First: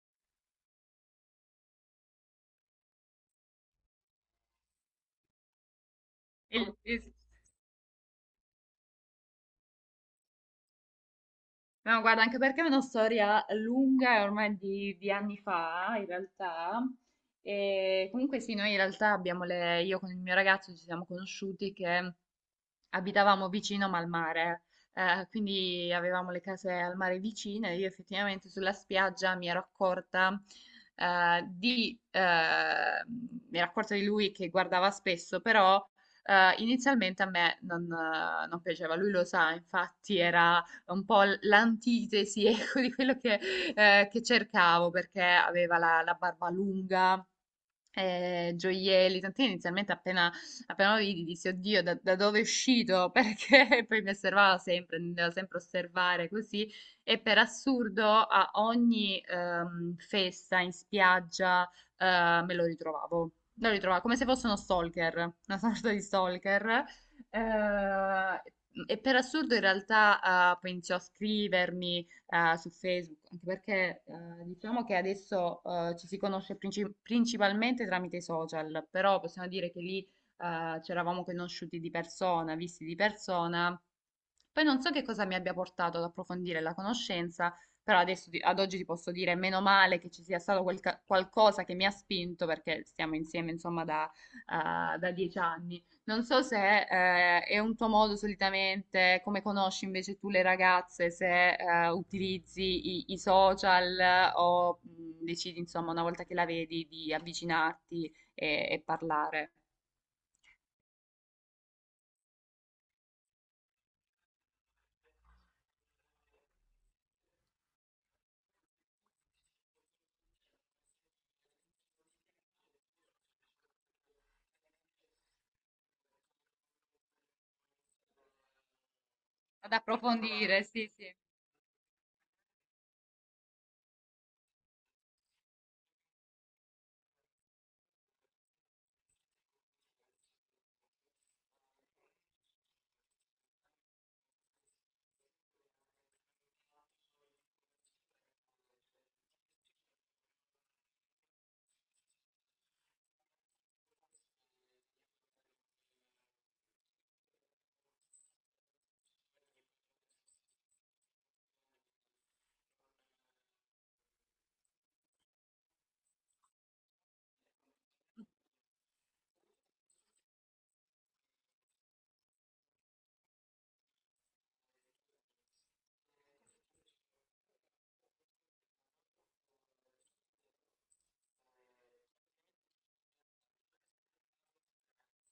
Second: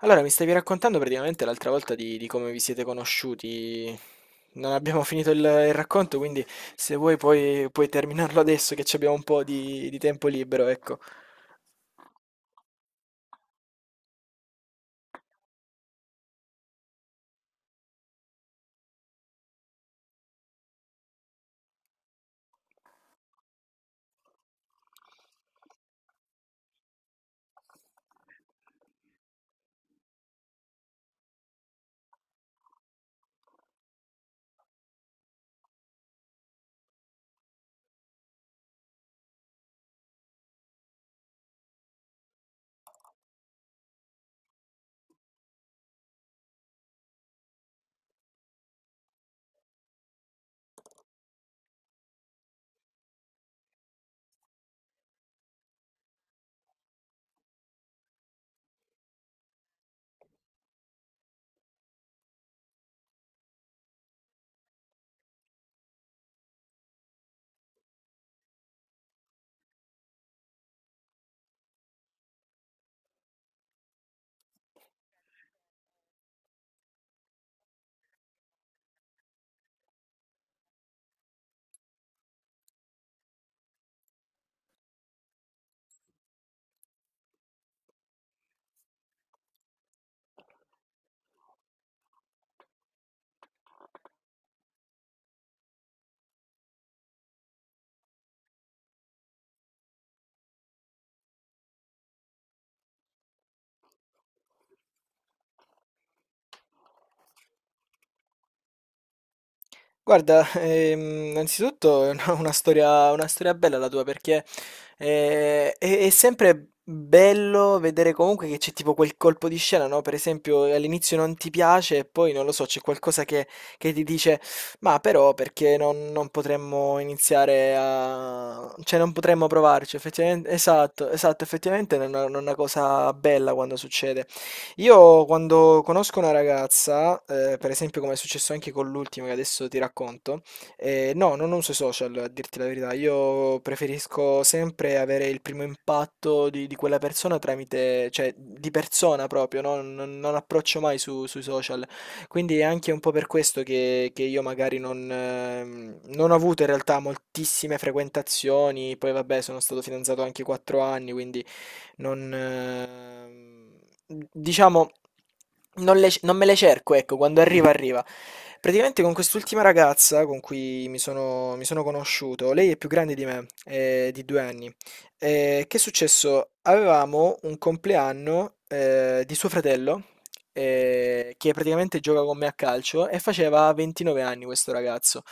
Allora, mi stavi raccontando praticamente l'altra volta di come vi siete conosciuti. Non abbiamo finito il racconto, quindi Il- se il- vuoi puoi terminarlo adesso che ci abbiamo un po' di tempo libero, ecco. No, guarda, anche perché è una storia lunga, è ormai di anni fa, in realtà. E comunque sì, noi in realtà abbiamo le... Io con il mio ragazzo ci siamo conosciuti che abitavamo vicino ma al mare, quindi avevamo le case al mare vicine. Io effettivamente sulla spiaggia mi ero accorta, mi ero accorta di lui che guardava spesso, però inizialmente a me non piaceva. Lui lo sa, infatti era un po' l'antitesi, ecco, di quello che che cercavo perché aveva la barba lunga, gioielli, tant'è che appena lo vidi dissi, oddio, da dove è uscito? Perché poi mi osservava sempre, mi doveva sempre osservare così e per assurdo a ogni festa in spiaggia me lo ritrovavo. Lo ritrovavo come se fosse uno stalker, una sorta di stalker. eh, e per assurdo in realtà poi iniziò a scrivermi, su Facebook, anche perché diciamo che adesso ci si conosce principalmente tramite i social, però possiamo dire che lì ci eravamo conosciuti di persona, visti di persona. Poi non so che cosa mi abbia portato ad approfondire la conoscenza, però ad oggi ti posso dire meno male che ci sia stato qualcosa che mi ha spinto, perché stiamo insieme insomma da, da dieci anni. Non so se è un tuo modo solitamente, come conosci invece tu le ragazze, se utilizzi i social o decidi insomma una volta che la vedi di avvicinarti e parlare. Guarda, innanzitutto è una storia, una storia bella la tua, perché è sempre bello vedere comunque che c'è tipo quel colpo di scena, no? Per esempio all'inizio non ti piace e poi non lo so, c'è qualcosa che ti dice, ma però perché non potremmo iniziare a, cioè non potremmo Ad provarci, effettivamente, approfondire, sì, esatto, sì, esatto, effettivamente è una cosa bella quando succede. Io quando conosco una ragazza, per esempio come è successo anche con l'ultima che adesso ti racconto, no, non uso i social, a dirti la verità, io preferisco sempre avere il primo impatto di quella persona tramite, cioè di persona proprio, no? Non approccio mai sui social, quindi è anche un po' per questo che io magari non ho avuto in realtà moltissime frequentazioni, poi vabbè sono stato fidanzato anche 4 anni, quindi non, diciamo, non me le cerco, ecco, quando arriva arriva. Praticamente con quest'ultima ragazza con cui mi sono conosciuto, lei è più grande di me, di due anni. Che è successo? Avevamo un compleanno, di suo fratello, che praticamente gioca con me a calcio e faceva 29 anni questo ragazzo.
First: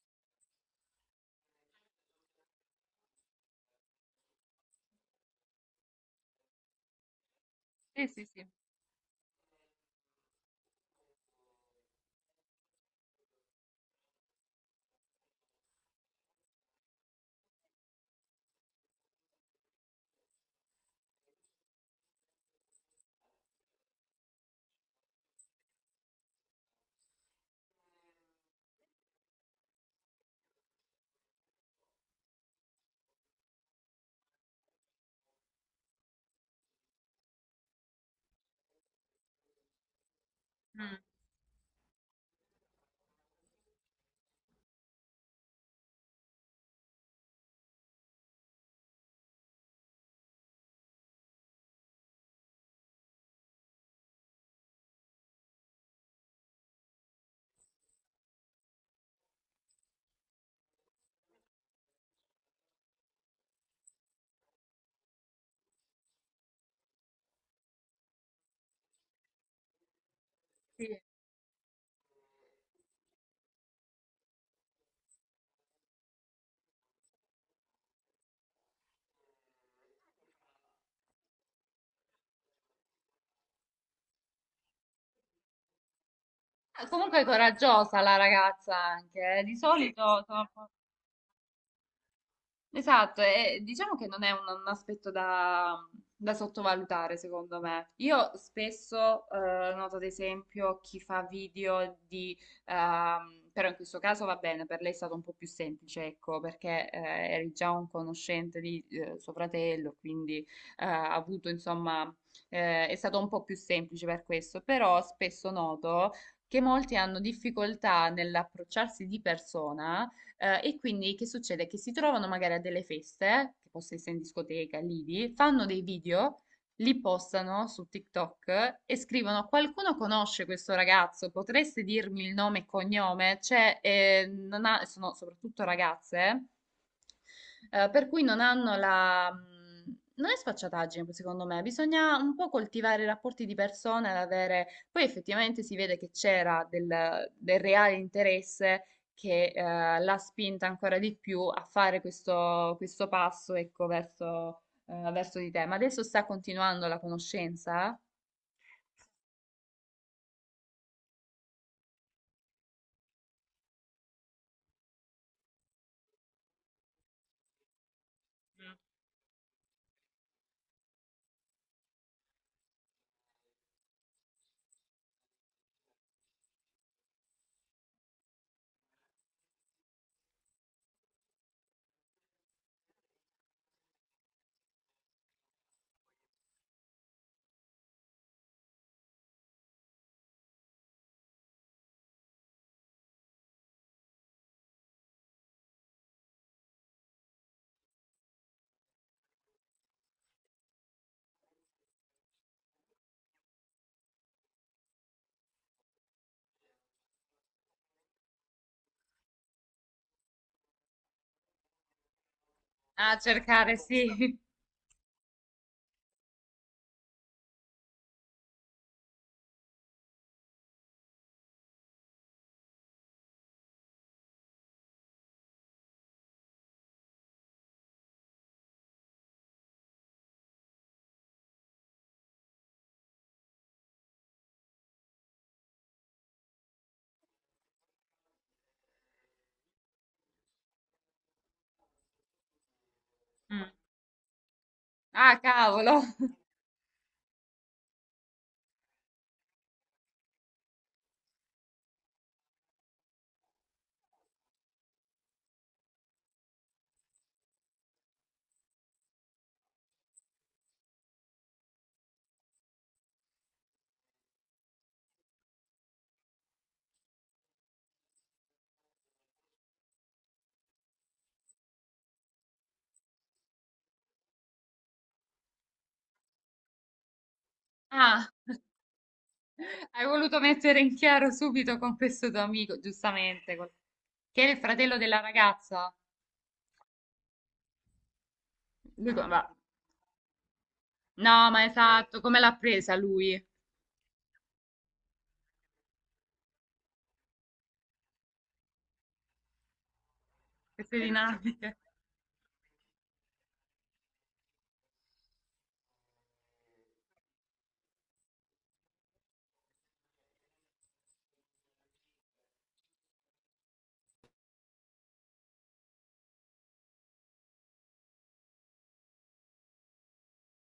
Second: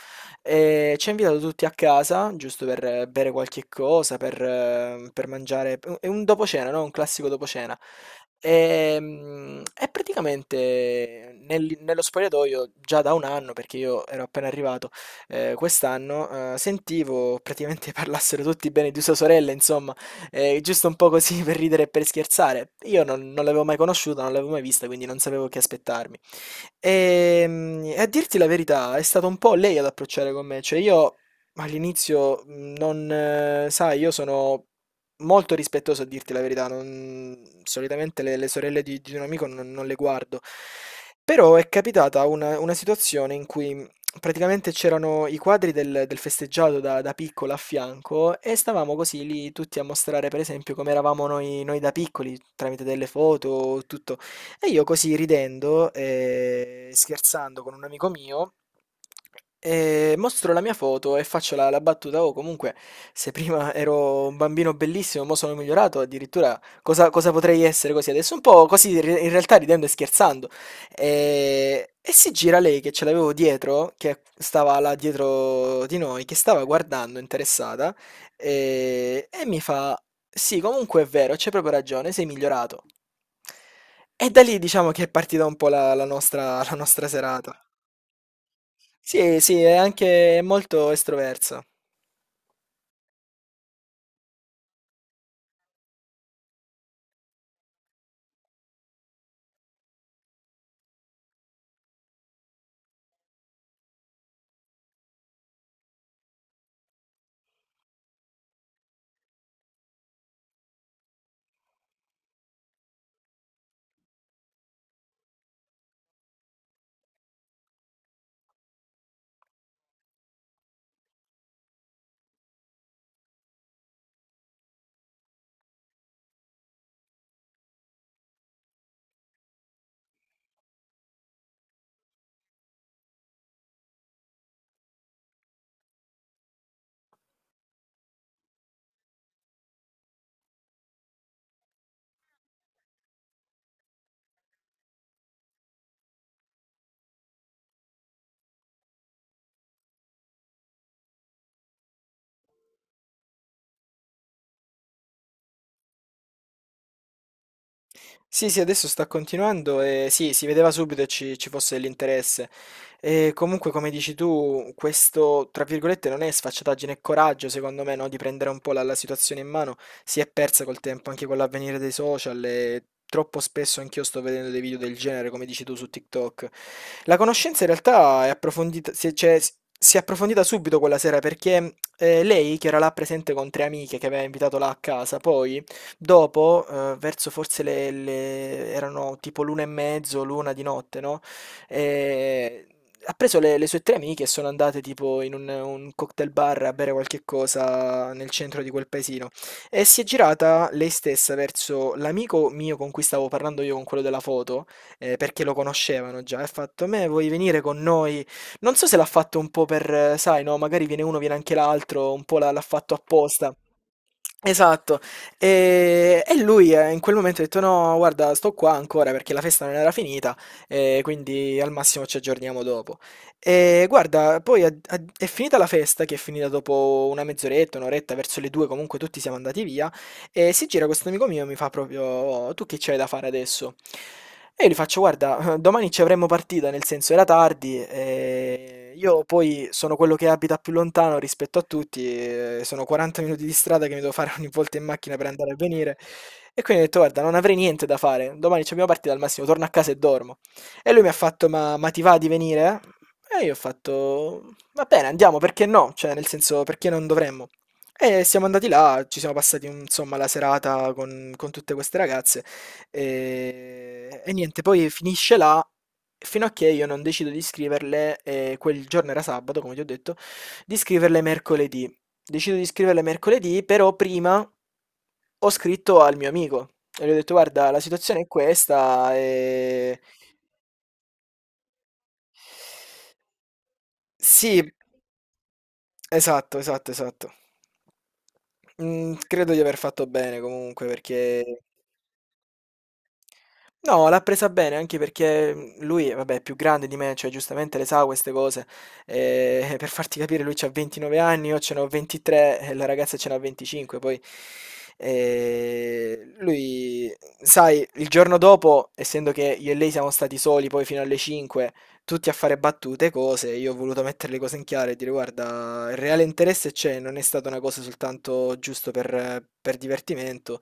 E ci ha invitato tutti a casa, giusto per bere qualche cosa, per mangiare. È un dopo cena, no? Un classico dopo cena. sì, sì, sì. E praticamente nello spogliatoio già da un anno, perché io ero appena arrivato quest'anno, sentivo praticamente parlassero tutti bene di sua sorella, insomma, giusto un po' così per ridere e per scherzare. Io non l'avevo mai conosciuta, non l'avevo mai vista, quindi non sapevo che aspettarmi. E a dirti la verità, è stata un po' lei ad approcciare con me, cioè io all'inizio non, sai, io sono molto rispettoso a dirti la verità, solitamente le sorelle di un amico non le guardo, Mm, però è capitata una situazione in cui praticamente c'erano i quadri del festeggiato da piccola a fianco e stavamo così lì tutti a mostrare, per esempio, come eravamo noi da piccoli, tramite delle foto, tutto. E io così, ridendo e scherzando con un amico mio, mostro la mia foto e faccio la battuta: "Oh, comunque, se prima ero un bambino bellissimo, mo sono migliorato, addirittura cosa potrei essere così adesso?" Un po' così, in realtà ridendo e scherzando. sì. E, si gira lei, che ce l'avevo dietro, che stava là dietro di noi, che stava guardando interessata, e mi fa: "Sì, comunque è vero, c'è proprio ragione, sei migliorato." E da lì diciamo che è partita un po' la la nostra la Ah, nostra comunque è serata. coraggiosa la ragazza Sì, anche, eh. sì, Di è solito anche sono... molto estroverso. Esatto, e diciamo che non è un aspetto da, da sottovalutare, secondo me. Io spesso noto, ad esempio, chi fa video di... Però in questo caso va bene, per lei è stato un po' più semplice, ecco, perché eri già un conoscente di suo fratello, quindi ha avuto, insomma, è stato un po' più semplice per questo, però spesso noto che molti hanno difficoltà nell'approcciarsi di persona e quindi che succede? Che si trovano magari a delle feste, che possa essere in discoteca, lidi, fanno dei video, li postano su TikTok e scrivono: qualcuno conosce questo ragazzo? Potreste dirmi il nome e cognome? Cioè, non ha- sono soprattutto ragazze per cui non hanno la... Non è sfacciataggine, secondo me, bisogna un po' coltivare i rapporti di persone, ad avere... Poi effettivamente si vede che c'era del, del reale interesse che l'ha spinta ancora di più a fare questo, questo passo, ecco, verso, verso di te. Ma adesso sta continuando la conoscenza? Sì, sì, adesso sta continuando e sì, si vedeva subito che ci fosse dell'interesse. E comunque, come dici tu, questo, tra virgolette, non è sfacciataggine, è coraggio, secondo me, no? Di prendere un po' Mm. la situazione in mano. Si è persa col tempo, anche con l'avvenire dei social, e troppo spesso anch'io sto vedendo dei video del genere, come dici tu, su TikTok. La conoscenza in realtà è approfondita, si, cioè, si è approfondita subito quella sera, perché lei, che era là presente con tre amiche che aveva invitato là a casa, poi. Dopo, verso forse le erano tipo l'1 e mezzo, l'1 di notte, no, ehm, ha preso le sue 3 amiche e sono andate tipo in un cocktail bar a bere qualche cosa nel centro di quel paesino, e si è girata lei stessa verso l'amico mio con cui stavo parlando io, con quello della foto, perché lo conoscevano già, e ha fatto: "Me vuoi venire con noi?" Non so se l'ha fatto un po' per, sai, no, magari viene uno, viene anche l'altro, un po' l'ha fatto A sì, apposta. cercare, ancora. Sì. Esatto. E lui, in quel momento, ha detto: "No, guarda, sto qua ancora perché la festa non era finita, quindi al massimo ci aggiorniamo dopo." E guarda, poi è finita la festa, che è finita dopo una mezz'oretta, un'oretta, verso le due, comunque tutti siamo andati via. E si gira questo amico mio e mi fa proprio: "Oh, tu che c'hai da fare adesso?" E io gli faccio: "Guarda, domani ci avremmo partita, nel senso era tardi, io poi sono quello che abita più lontano rispetto a tutti, sono 40 minuti Mm. di Mm. strada che mi devo fare ogni volta in macchina per Ah, andare e cavolo. venire, e quindi ho detto: Guarda, non avrei niente da fare, domani c'abbiamo partita, al massimo torno a casa e dormo." E lui mi ha fatto: "Ma ti va di venire?" E io ho fatto: "Va bene, andiamo, perché no? Cioè, nel senso, perché non dovremmo?" E siamo andati là, ci siamo passati insomma la serata con tutte queste ragazze e niente, poi finisce là fino a che io non decido di scriverle, quel giorno era sabato, come ti ho detto, di scriverle mercoledì. Decido di scriverle mercoledì, però prima ho scritto al mio amico e gli ho detto: guarda, la situazione Ah. è questa Hai e. voluto mettere in chiaro subito con questo tuo amico, giustamente, che è il Sì, fratello della ragazza. esatto, esatto, esatto. Lui co- va- Credo di aver fatto bene comunque perché. No, ma esatto, come l'ha presa lui? No, l'ha presa bene, anche perché lui, vabbè, è più grande di me, cioè giustamente le sa, queste cose. Per farti capire, lui c'ha Queste 29 anni, io dinamiche. ce n'ho 23 e la ragazza ce n'ha 25 poi. Lui sai, il giorno dopo, essendo che io e lei siamo stati soli poi fino alle 5, tutti a fare battute, cose, io ho voluto mettere le cose in chiaro e dire: "Guarda, il reale interesse c'è, non è stata una cosa soltanto giusto per divertimento."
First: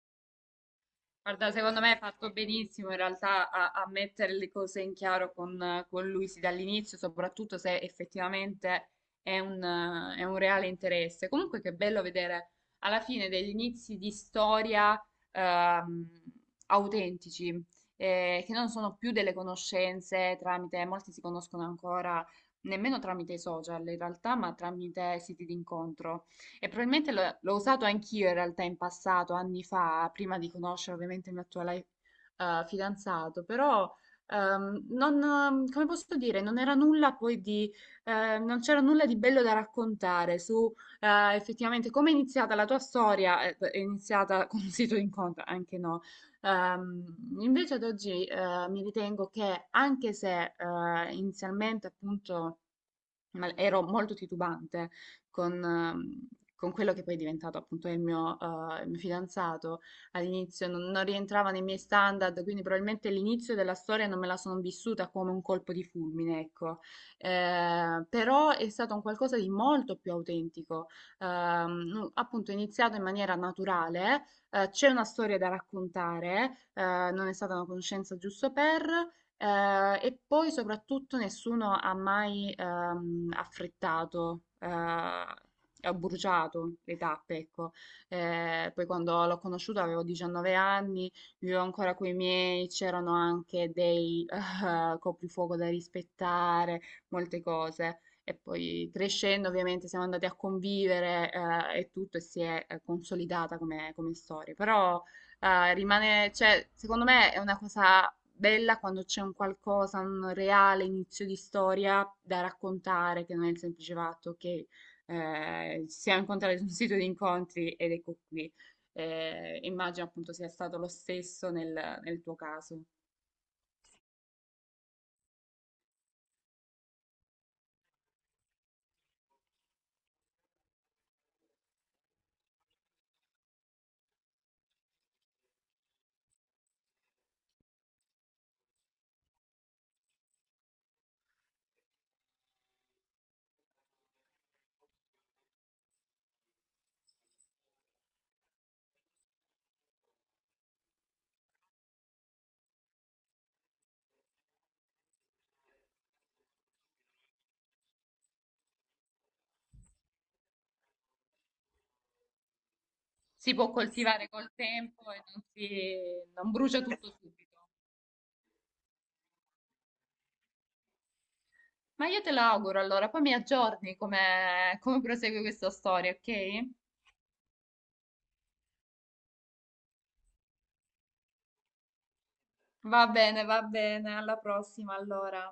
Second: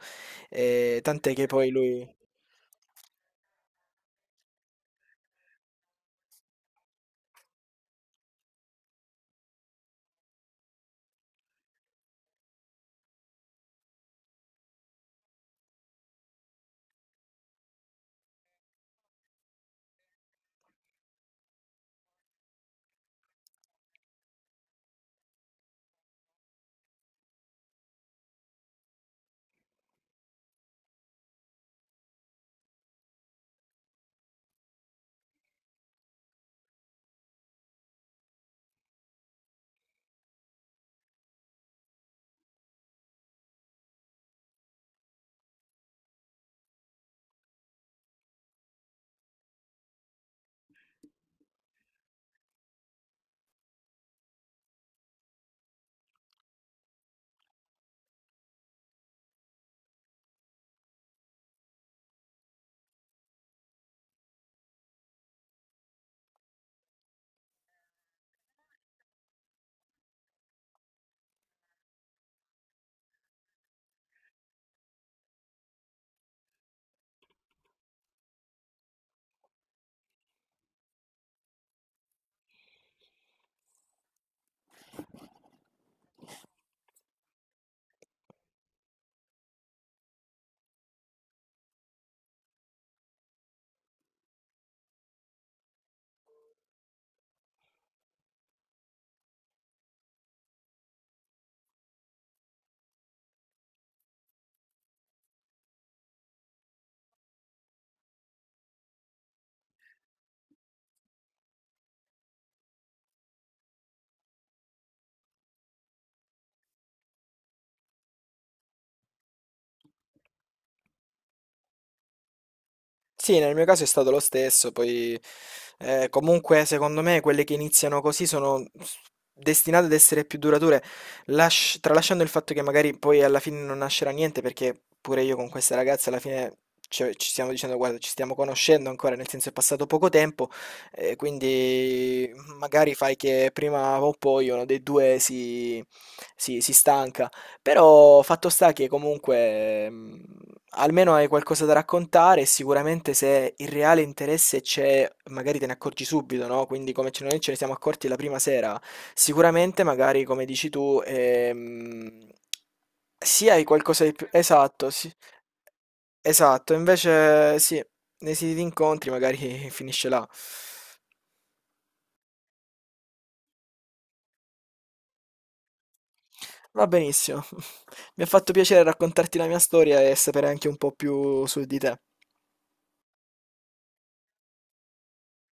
Tant'è che Guarda, poi secondo me hai lui. fatto benissimo in realtà a, a mettere le cose in chiaro con lui sì, dall'inizio, soprattutto se effettivamente è un reale interesse. Comunque che bello vedere alla fine degli inizi di storia ehm, autentici, che non sono più delle conoscenze tramite, molti si conoscono ancora nemmeno tramite i social in realtà, ma tramite siti d'incontro. E probabilmente l'ho usato anch'io in realtà in passato, anni fa, prima di conoscere ovviamente il mio attuale fidanzato, però non, come posso dire, non era nulla poi di, non c'era nulla di bello da raccontare su effettivamente come è iniziata la tua storia, è iniziata con un sito di incontro, anche no. Invece ad oggi mi ritengo che anche se inizialmente appunto ma ero molto titubante con, ehm, con quello che poi è diventato appunto il mio fidanzato. All'inizio non rientrava nei miei standard, quindi probabilmente l'inizio della storia non me la sono vissuta come un colpo di fulmine, ecco. Però è stato un qualcosa di molto più autentico. Appunto, è iniziato in maniera naturale, c'è una storia da raccontare, non è stata una conoscenza giusto per, e poi soprattutto nessuno ha mai affrettato, ho bruciato le tappe, ecco. Poi quando l'ho conosciuto avevo 19 anni, vivevo ancora coi miei, c'erano anche dei coprifuoco da rispettare, molte cose. E poi crescendo ovviamente siamo andati a convivere e tutto e si è consolidata come, come storia. Però ah, rimane, cioè, secondo me è una cosa bella quando c'è un qualcosa, un reale inizio di storia da raccontare, che non è il semplice fatto che ci siamo incontrati su un sito di incontri ed ecco qui. Immagino appunto sia stato lo stesso nel, nel tuo caso. Sì, nel mio caso è stato lo stesso, poi, comunque secondo me quelle che iniziano così sono destinate ad essere più durature, tralasciando il fatto che magari poi alla fine non nascerà niente, perché pure io con queste ragazze alla fine ci stiamo dicendo: guarda, ci stiamo conoscendo ancora, nel senso è passato poco tempo, quindi magari fai che prima o poi uno dei due si stanca. Però fatto sta che comunque, almeno hai qualcosa da raccontare, e sicuramente se il reale interesse c'è, magari te ne accorgi subito, no? Quindi, come noi ce ne siamo accorti la prima sera, sicuramente magari, come dici tu, sì, Si hai può qualcosa di più. coltivare col Esatto, tempo sì. e non, si, non Esatto, brucia tutto invece subito. sì, nei siti di incontri magari finisce là. Ma io te lo auguro allora, poi mi aggiorni come, come prosegue questa storia, ok? Va benissimo. Mi ha fatto piacere raccontarti la mia storia e sapere anche un po' più su di te. Va bene, alla prossima allora.